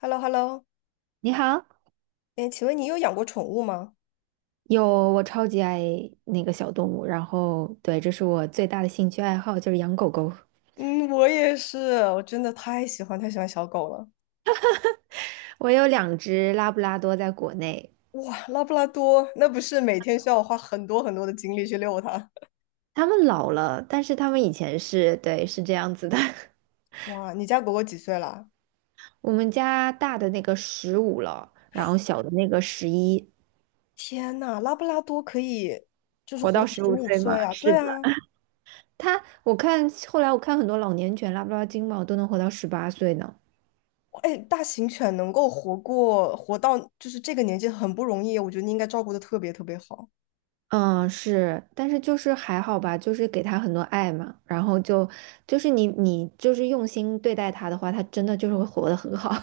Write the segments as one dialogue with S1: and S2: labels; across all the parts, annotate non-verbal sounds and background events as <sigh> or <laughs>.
S1: h e l l o h e l l o
S2: 你好，
S1: 哎，请问你有养过宠物吗？
S2: 有，我超级爱那个小动物，然后对，这是我最大的兴趣爱好，就是养狗狗。
S1: 嗯，我也是，我真的太喜欢小狗了。
S2: 我有两只拉布拉多在国内，
S1: 哇，拉布拉多，那不是每天需要我花很多很多的精力去遛它？
S2: 它们老了，但是它们以前是，对，是这样子的。<laughs>
S1: <laughs> 哇，你家狗狗几岁了？
S2: 我们家大的那个15了，然后小的那个11，
S1: 天呐，拉布拉多可以就是
S2: 活
S1: 活到
S2: 到十
S1: 十
S2: 五
S1: 五
S2: 岁嘛。
S1: 岁啊！
S2: 是
S1: 对
S2: 的，
S1: 啊，
S2: 后来我看很多老年犬拉布拉多金毛都能活到18岁呢。
S1: 哎，大型犬能够活到就是这个年纪很不容易，我觉得你应该照顾的特别特别好。
S2: 嗯，是，但是就是还好吧，就是给他很多爱嘛，然后就是你就是用心对待他的话，他真的就是会活得很好。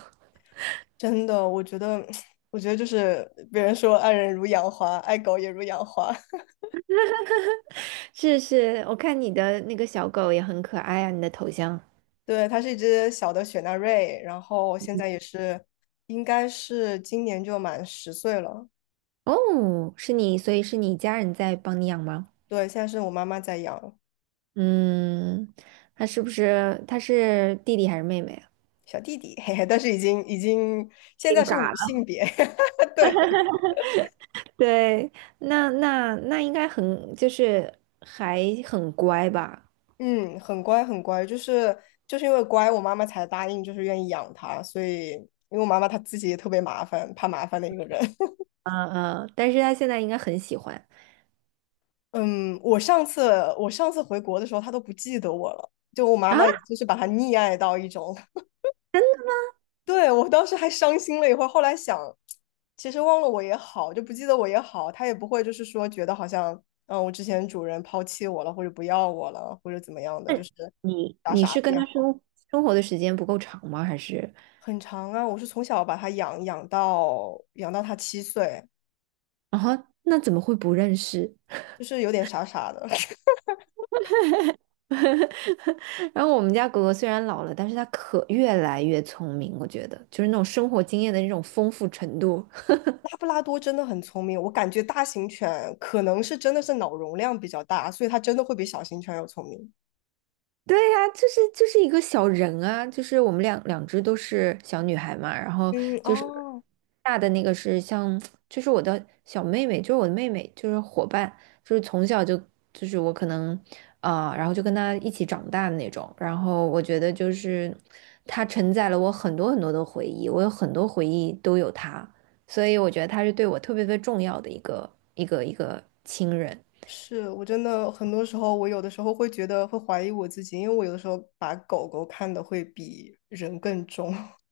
S1: 真的，我觉得，<sniffs> <tsk> 我觉得就是别人说爱人如养花，爱狗也如养花。
S2: <laughs> 是是，我看你的那个小狗也很可爱啊，你的头像。
S1: 对，它是一只小的雪纳瑞，然后现在也是，应该是今年就满10岁了。
S2: 哦，是你，所以是你家人在帮你养吗？
S1: 对，现在是我妈妈在养
S2: 嗯，他是不是他是弟弟还是妹妹啊？
S1: 小弟弟，<laughs> 嘿嘿，但是已经现在
S2: 变
S1: 是无
S2: 嘎了。
S1: 性别，<laughs> 对，
S2: 对，那应该很就是还很乖吧？
S1: 嗯，很乖很乖，就是因为乖，我妈妈才答应就是愿意养它，所以因为我妈妈她自己也特别麻烦，怕麻烦的一个人。<laughs>
S2: 嗯嗯，但是他现在应该很喜欢。
S1: 嗯，我上次回国的时候，她都不记得我了，就我妈
S2: 啊。
S1: 妈就是把它溺爱到一种。对，我当时还伤心了一会儿，后来想，其实忘了我也好，就不记得我也好，他也不会就是说觉得好像，我之前主人抛弃我了，或者不要我了，或者怎么样的，就
S2: 那
S1: 是
S2: 你
S1: 傻
S2: 你
S1: 傻
S2: 是
S1: 的
S2: 跟
S1: 也
S2: 他
S1: 好，
S2: 生活的时间不够长吗？还是
S1: 很长啊。我是从小把它养到它七岁，
S2: 然后那怎么会不认识？
S1: 就是有点傻傻的。<laughs>
S2: <laughs> 然后我们家狗狗虽然老了，但是它可越来越聪明，我觉得就是那种生活经验的那种丰富程度。
S1: 拉布拉多真的很聪明，我感觉大型犬可能是真的是脑容量比较大，所以它真的会比小型犬要聪明。
S2: 对呀，就是一个小人啊，就是我们两只都是小女孩嘛，然后
S1: 嗯，
S2: 就是
S1: 哦，
S2: 大的那个是像，就是我的小妹妹，就是我的妹妹，就是伙伴，就是从小就是我可能啊、然后就跟她一起长大的那种，然后我觉得就是她承载了我很多很多的回忆，我有很多回忆都有她，所以我觉得她是对我特别特别重要的一个亲人，
S1: 是我真的很多时候，我有的时候会觉得会怀疑我自己，因为我有的时候把狗狗看得会比人更重。<laughs>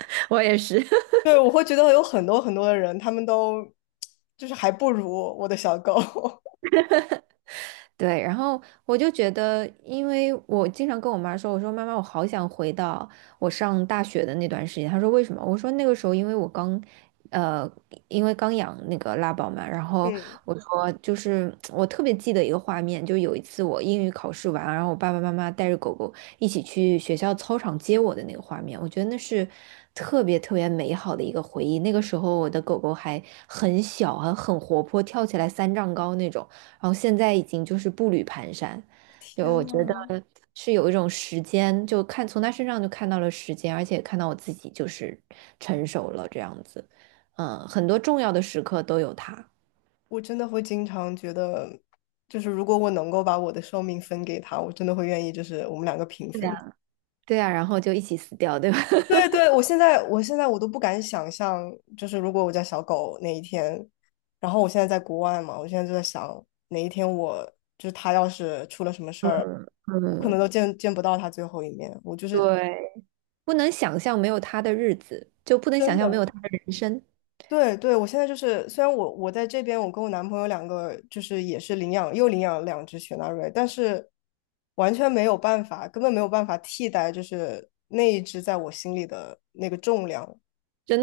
S2: <laughs> 我也是，
S1: 对，我会觉得有很多很多的人，他们都就是还不如我的小狗。<laughs>
S2: 对，然后我就觉得，因为我经常跟我妈说，我说妈妈，我好想回到我上大学的那段时间。她说为什么？我说那个时候呃，因为刚养那个拉宝嘛，然后
S1: 嗯，
S2: 我说就是我特别记得一个画面，就有一次我英语考试完，然后我爸爸妈妈带着狗狗一起去学校操场接我的那个画面，我觉得那是特别特别美好的一个回忆。那个时候我的狗狗还很小，还很活泼，跳起来三丈高那种。然后现在已经就是步履蹒跚，就
S1: 天
S2: 我
S1: 呐，
S2: 觉得是有一种时间，就看从他身上就看到了时间，而且看到我自己就是成熟了这样子，嗯，很多重要的时刻都有他，
S1: 我真的会经常觉得，就是如果我能够把我的寿命分给他，我真的会愿意，就是我们两个平
S2: 对
S1: 分。
S2: 呀对啊，然后就一起死掉，对吧？
S1: 对
S2: <laughs>
S1: 对，我现在我现在我都不敢想象，就是如果我家小狗哪一天，然后我现在在国外嘛，我现在就在想哪一天我就是它要是出了什么事儿，我可能
S2: 嗯，
S1: 都见不到它最后一面。我就是
S2: 对，不能想象没有他的日子，就不能想
S1: 真
S2: 象没有
S1: 的，
S2: 他的人生，
S1: 对对，我现在就是虽然我在这边，我跟我男朋友两个就是也是领养又领养了2只雪纳瑞，但是完全没有办法，根本没有办法替代就是那一只在我心里的那个重量。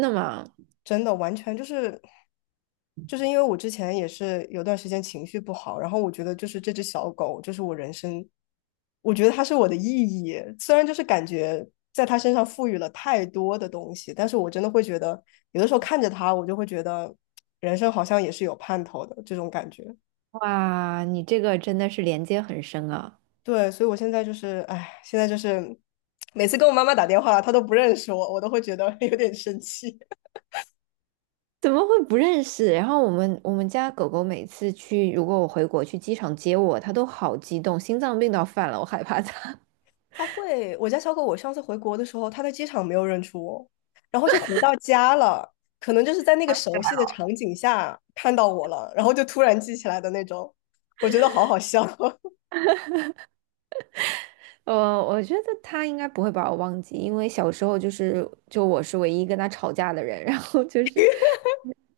S2: 真的吗？
S1: 真的完全就是因为我之前也是有段时间情绪不好，然后我觉得就是这只小狗就是我人生，我觉得它是我的意义，虽然就是感觉在它身上赋予了太多的东西，但是我真的会觉得有的时候看着它，我就会觉得人生好像也是有盼头的这种感觉。
S2: 哇，你这个真的是连接很深啊。
S1: 对，所以我现在就是，哎，现在就是每次跟我妈妈打电话，她都不认识我，我都会觉得 <laughs> 有点生气。
S2: 怎么会不认识？然后我们家狗狗每次去，如果我回国去机场接我，它都好激动，心脏病都要犯了，我害怕它。
S1: 它会，我家小狗，我上次回国的时候，它在机场没有认出我，然后是回到家了，可能就是在那个熟悉的场景下看到我了，然后就突然记起来的那种，我觉得好好笑，
S2: <laughs> 我觉得它应该不会把我忘记，因为小时候就是就我是唯一跟它吵架的人，然后就是。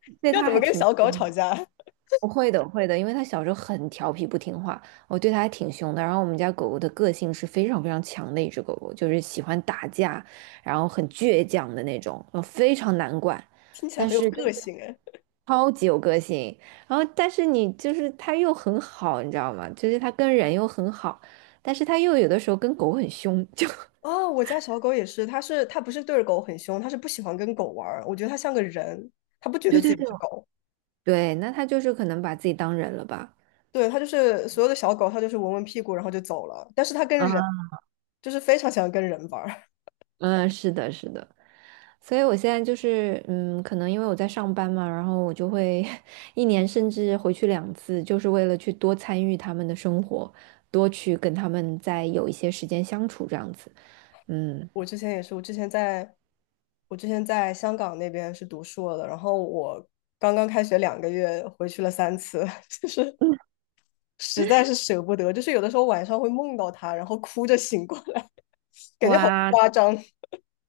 S1: <laughs> 要怎么跟小狗吵架？<laughs>
S2: 我会的，我会的，因为它小时候很调皮不听话，我对它还挺凶的。然后我们家狗狗的个性是非常非常强的一只狗狗，就是喜欢打架，然后很倔强的那种，非常难管，
S1: 听起来
S2: 但
S1: 很有
S2: 是就
S1: 个
S2: 是
S1: 性哎。
S2: 超级有个性。然后但是你就是它又很好，你知道吗？就是它跟人又很好，但是它又有的时候跟狗很凶，就
S1: 哦，我家小狗也是，它不是对着狗很凶，它是不喜欢跟狗玩儿，我觉得它像个人，它不
S2: <laughs>
S1: 觉得
S2: 对
S1: 自
S2: 对
S1: 己
S2: 对
S1: 是狗，
S2: 对，那它就是可能把自己当人了吧？
S1: 对，它就是所有的小狗，它就是闻闻屁股然后就走了，但是它跟
S2: 啊，
S1: 人就是非常喜欢跟人玩儿。
S2: 嗯，是的，是的。所以我现在就是，嗯，可能因为我在上班嘛，然后我就会 <laughs> 一年甚至回去两次，就是为了去多参与他们的生活，多去跟他们再有一些时间相处这样子。嗯，
S1: 我之前也是，我之前在香港那边是读硕的，然后我刚刚开学2个月，回去了3次，<laughs> 就是实在是舍不得，就是有的时候晚上会梦到他，然后哭着醒过来，<laughs> 感觉好
S2: 哇，
S1: 夸张，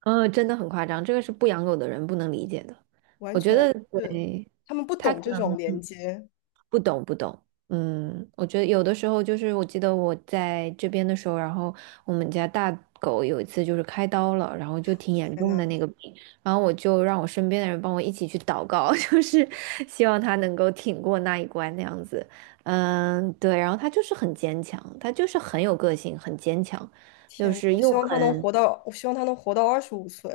S2: 嗯，真的很夸张，这个是不养狗的人不能理解的。
S1: 完
S2: 我觉
S1: 全
S2: 得，
S1: 是
S2: 对，
S1: 他们不
S2: 他
S1: 懂
S2: 可
S1: 这种
S2: 能。
S1: 连接。
S2: 不懂不懂，嗯，我觉得有的时候就是，我记得我在这边的时候，然后我们家大狗有一次就是开刀了，然后就挺严
S1: 天
S2: 重的
S1: 呐，
S2: 那个病，然后我就让我身边的人帮我一起去祷告，<laughs> 就是希望它能够挺过那一关那样子，嗯，对，然后它就是很坚强，它就是很有个性，很坚强，就
S1: 天呐，
S2: 是又很，
S1: 我希望他能活到二十五岁。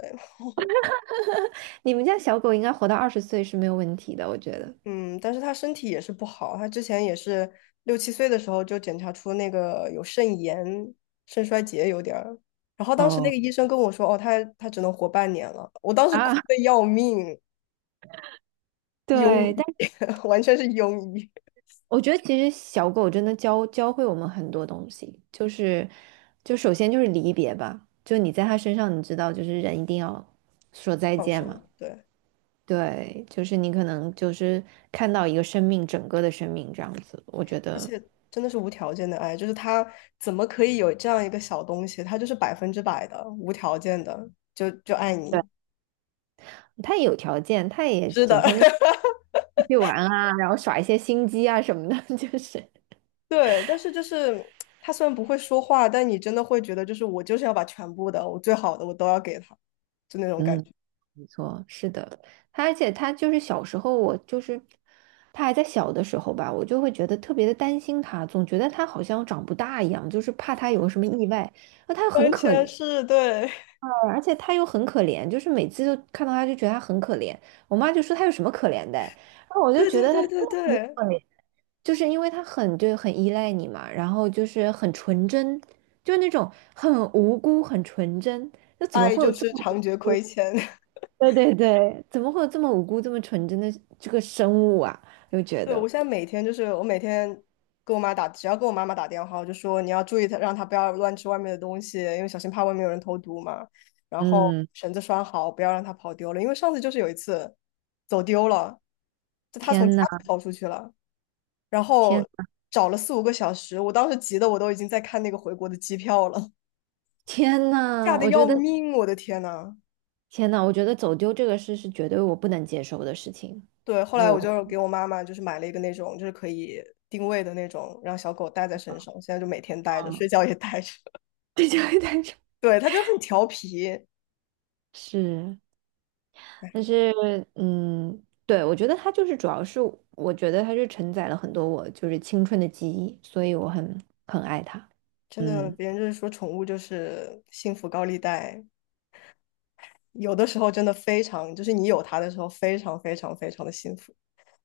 S2: 你们家小狗应该活到20岁是没有问题的，我觉得。
S1: 嗯，但是他身体也是不好，他之前也是六七岁的时候就检查出那个有肾炎、肾衰竭有点儿，然后当时那
S2: 哦
S1: 个医生跟我说，哦，他只能活半年了，我当时哭
S2: 啊，
S1: 的
S2: <laughs>
S1: 要命，庸
S2: 对，
S1: 医，
S2: 但。
S1: <laughs> 完全是庸医，
S2: 我觉得其实小狗真的教会我们很多东西，就是就首先就是离别吧，就你在它身上，你知道就是人一定要说再
S1: 放
S2: 见嘛，
S1: 手，对，
S2: 对，就是你可能就是看到一个生命整个的生命这样子，我觉
S1: 而
S2: 得
S1: 且真的是无条件的爱，就是他怎么可以有这样一个小东西，他就是100%的无条件的，就爱你，
S2: 对，它也有条件，它也
S1: 是
S2: 整
S1: 的，
S2: 天就出
S1: <laughs>
S2: 去玩啊，然后耍一些心机啊什么的，<laughs> 就是
S1: 对，但是就是他虽然不会说话，但你真的会觉得，就是我就是要把全部的，我最好的，我都要给他，就那种感
S2: 嗯，
S1: 觉，
S2: 没错，是的，他而且他就是小时候，我就是他还在小的时候吧，我就会觉得特别的担心他，总觉得他好像长不大一样，就是怕他有个什么意外。那他又很
S1: 完
S2: 可
S1: 全
S2: 怜，
S1: 是对，
S2: 而且他又很可怜，就是每次都看到他就觉得他很可怜。我妈就说他有什么可怜的，然后
S1: <laughs>
S2: 我就
S1: 对
S2: 觉
S1: 对
S2: 得他
S1: 对
S2: 真
S1: 对
S2: 的很
S1: 对，
S2: 可怜，就是因为他很就很依赖你嘛，然后就是很纯真，就是那种很无辜、很纯真。
S1: 爱就是常觉亏欠。
S2: 对对对，怎么会有这么无辜、这么纯真的这个生物啊？又
S1: <laughs>
S2: 觉
S1: 对，
S2: 得，
S1: 我现在每天就是我每天跟我妈打，只要跟我妈妈打电话，我就说你要注意她，让她不要乱吃外面的东西，因为小心怕外面有人投毒嘛。然后
S2: 嗯，
S1: 绳子拴好，不要让它跑丢了，因为上次就是有一次走丢了，就他从家
S2: 天呐，
S1: 里跑出去了。然
S2: 天，
S1: 后找了4、5个小时，我当时急的我都已经在看那个回国的机票了，
S2: 天
S1: <laughs> 吓
S2: 呐，
S1: 得
S2: 我觉
S1: 要
S2: 得，
S1: 命，我的天呐！
S2: 天呐，我觉得走丢这个事是绝对我不能接受的事情。
S1: 对，后来我
S2: 我，
S1: 就给我妈妈就是买了一个那种就是可以定位的那种，让小狗带在身上，现在就每天带着，
S2: 嗯，
S1: 睡觉也带着。
S2: <laughs> 对，就会带着。
S1: <laughs> 对，它就很调皮，
S2: 是，但是，嗯，对，我觉得它就是主要是，我觉得它是承载了很多我就是青春的记忆，所以我很爱它。
S1: 真的，
S2: 嗯。
S1: 别人就是说宠物就是幸福高利贷，有的时候真的非常，就是你有它的时候非常非常非常的幸福，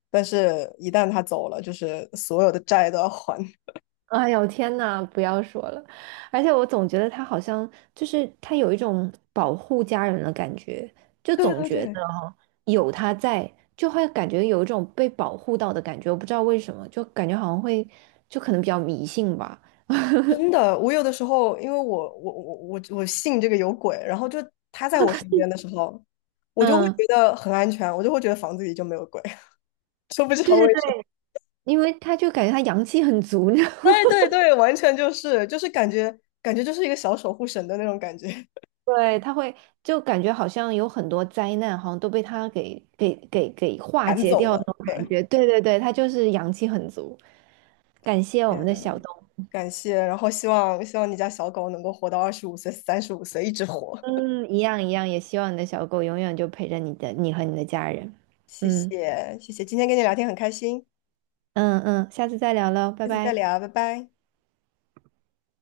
S1: 但是一旦它走了，就是所有的债都要还。<laughs>
S2: 哎呦天呐，不要说了！而且我总觉得他好像就是他有一种保护家人的感觉，就
S1: 对
S2: 总
S1: 对
S2: 觉得
S1: 对，
S2: 有他在，就会感觉有一种被保护到的感觉。我不知道为什么，就感觉好像会，就可能比较迷信吧。
S1: 真的，我有的时候，因为我信这个有鬼，然后就他在我身边的时候，我就会
S2: 嗯，
S1: 觉得很安全，我就会觉得房子里就没有鬼，<laughs> 说不知道
S2: 对
S1: 为
S2: 对对，
S1: 什么。
S2: 因为他就感觉他阳气很足，<laughs> 你知道吗
S1: 对对对，完全就是感觉就是一个小守护神的那种感觉，
S2: 对，他会就感觉好像有很多灾难，好像都被他给
S1: <laughs>
S2: 化
S1: 赶
S2: 解
S1: 走
S2: 掉那
S1: 了。
S2: 种感
S1: 对，
S2: 觉。对对对，他就是阳气很足。感谢我们的小
S1: 嗯，
S2: 东。
S1: 感谢，然后希望你家小狗能够活到二十五岁、35岁，一直活。
S2: 嗯，一样一样，也希望你的小狗永远就陪着你的，你和你的家人。
S1: 谢
S2: 嗯
S1: 谢谢谢，今天跟你聊天很开心，
S2: 嗯嗯，下次再聊喽，拜
S1: 下次再
S2: 拜。
S1: 聊，拜拜。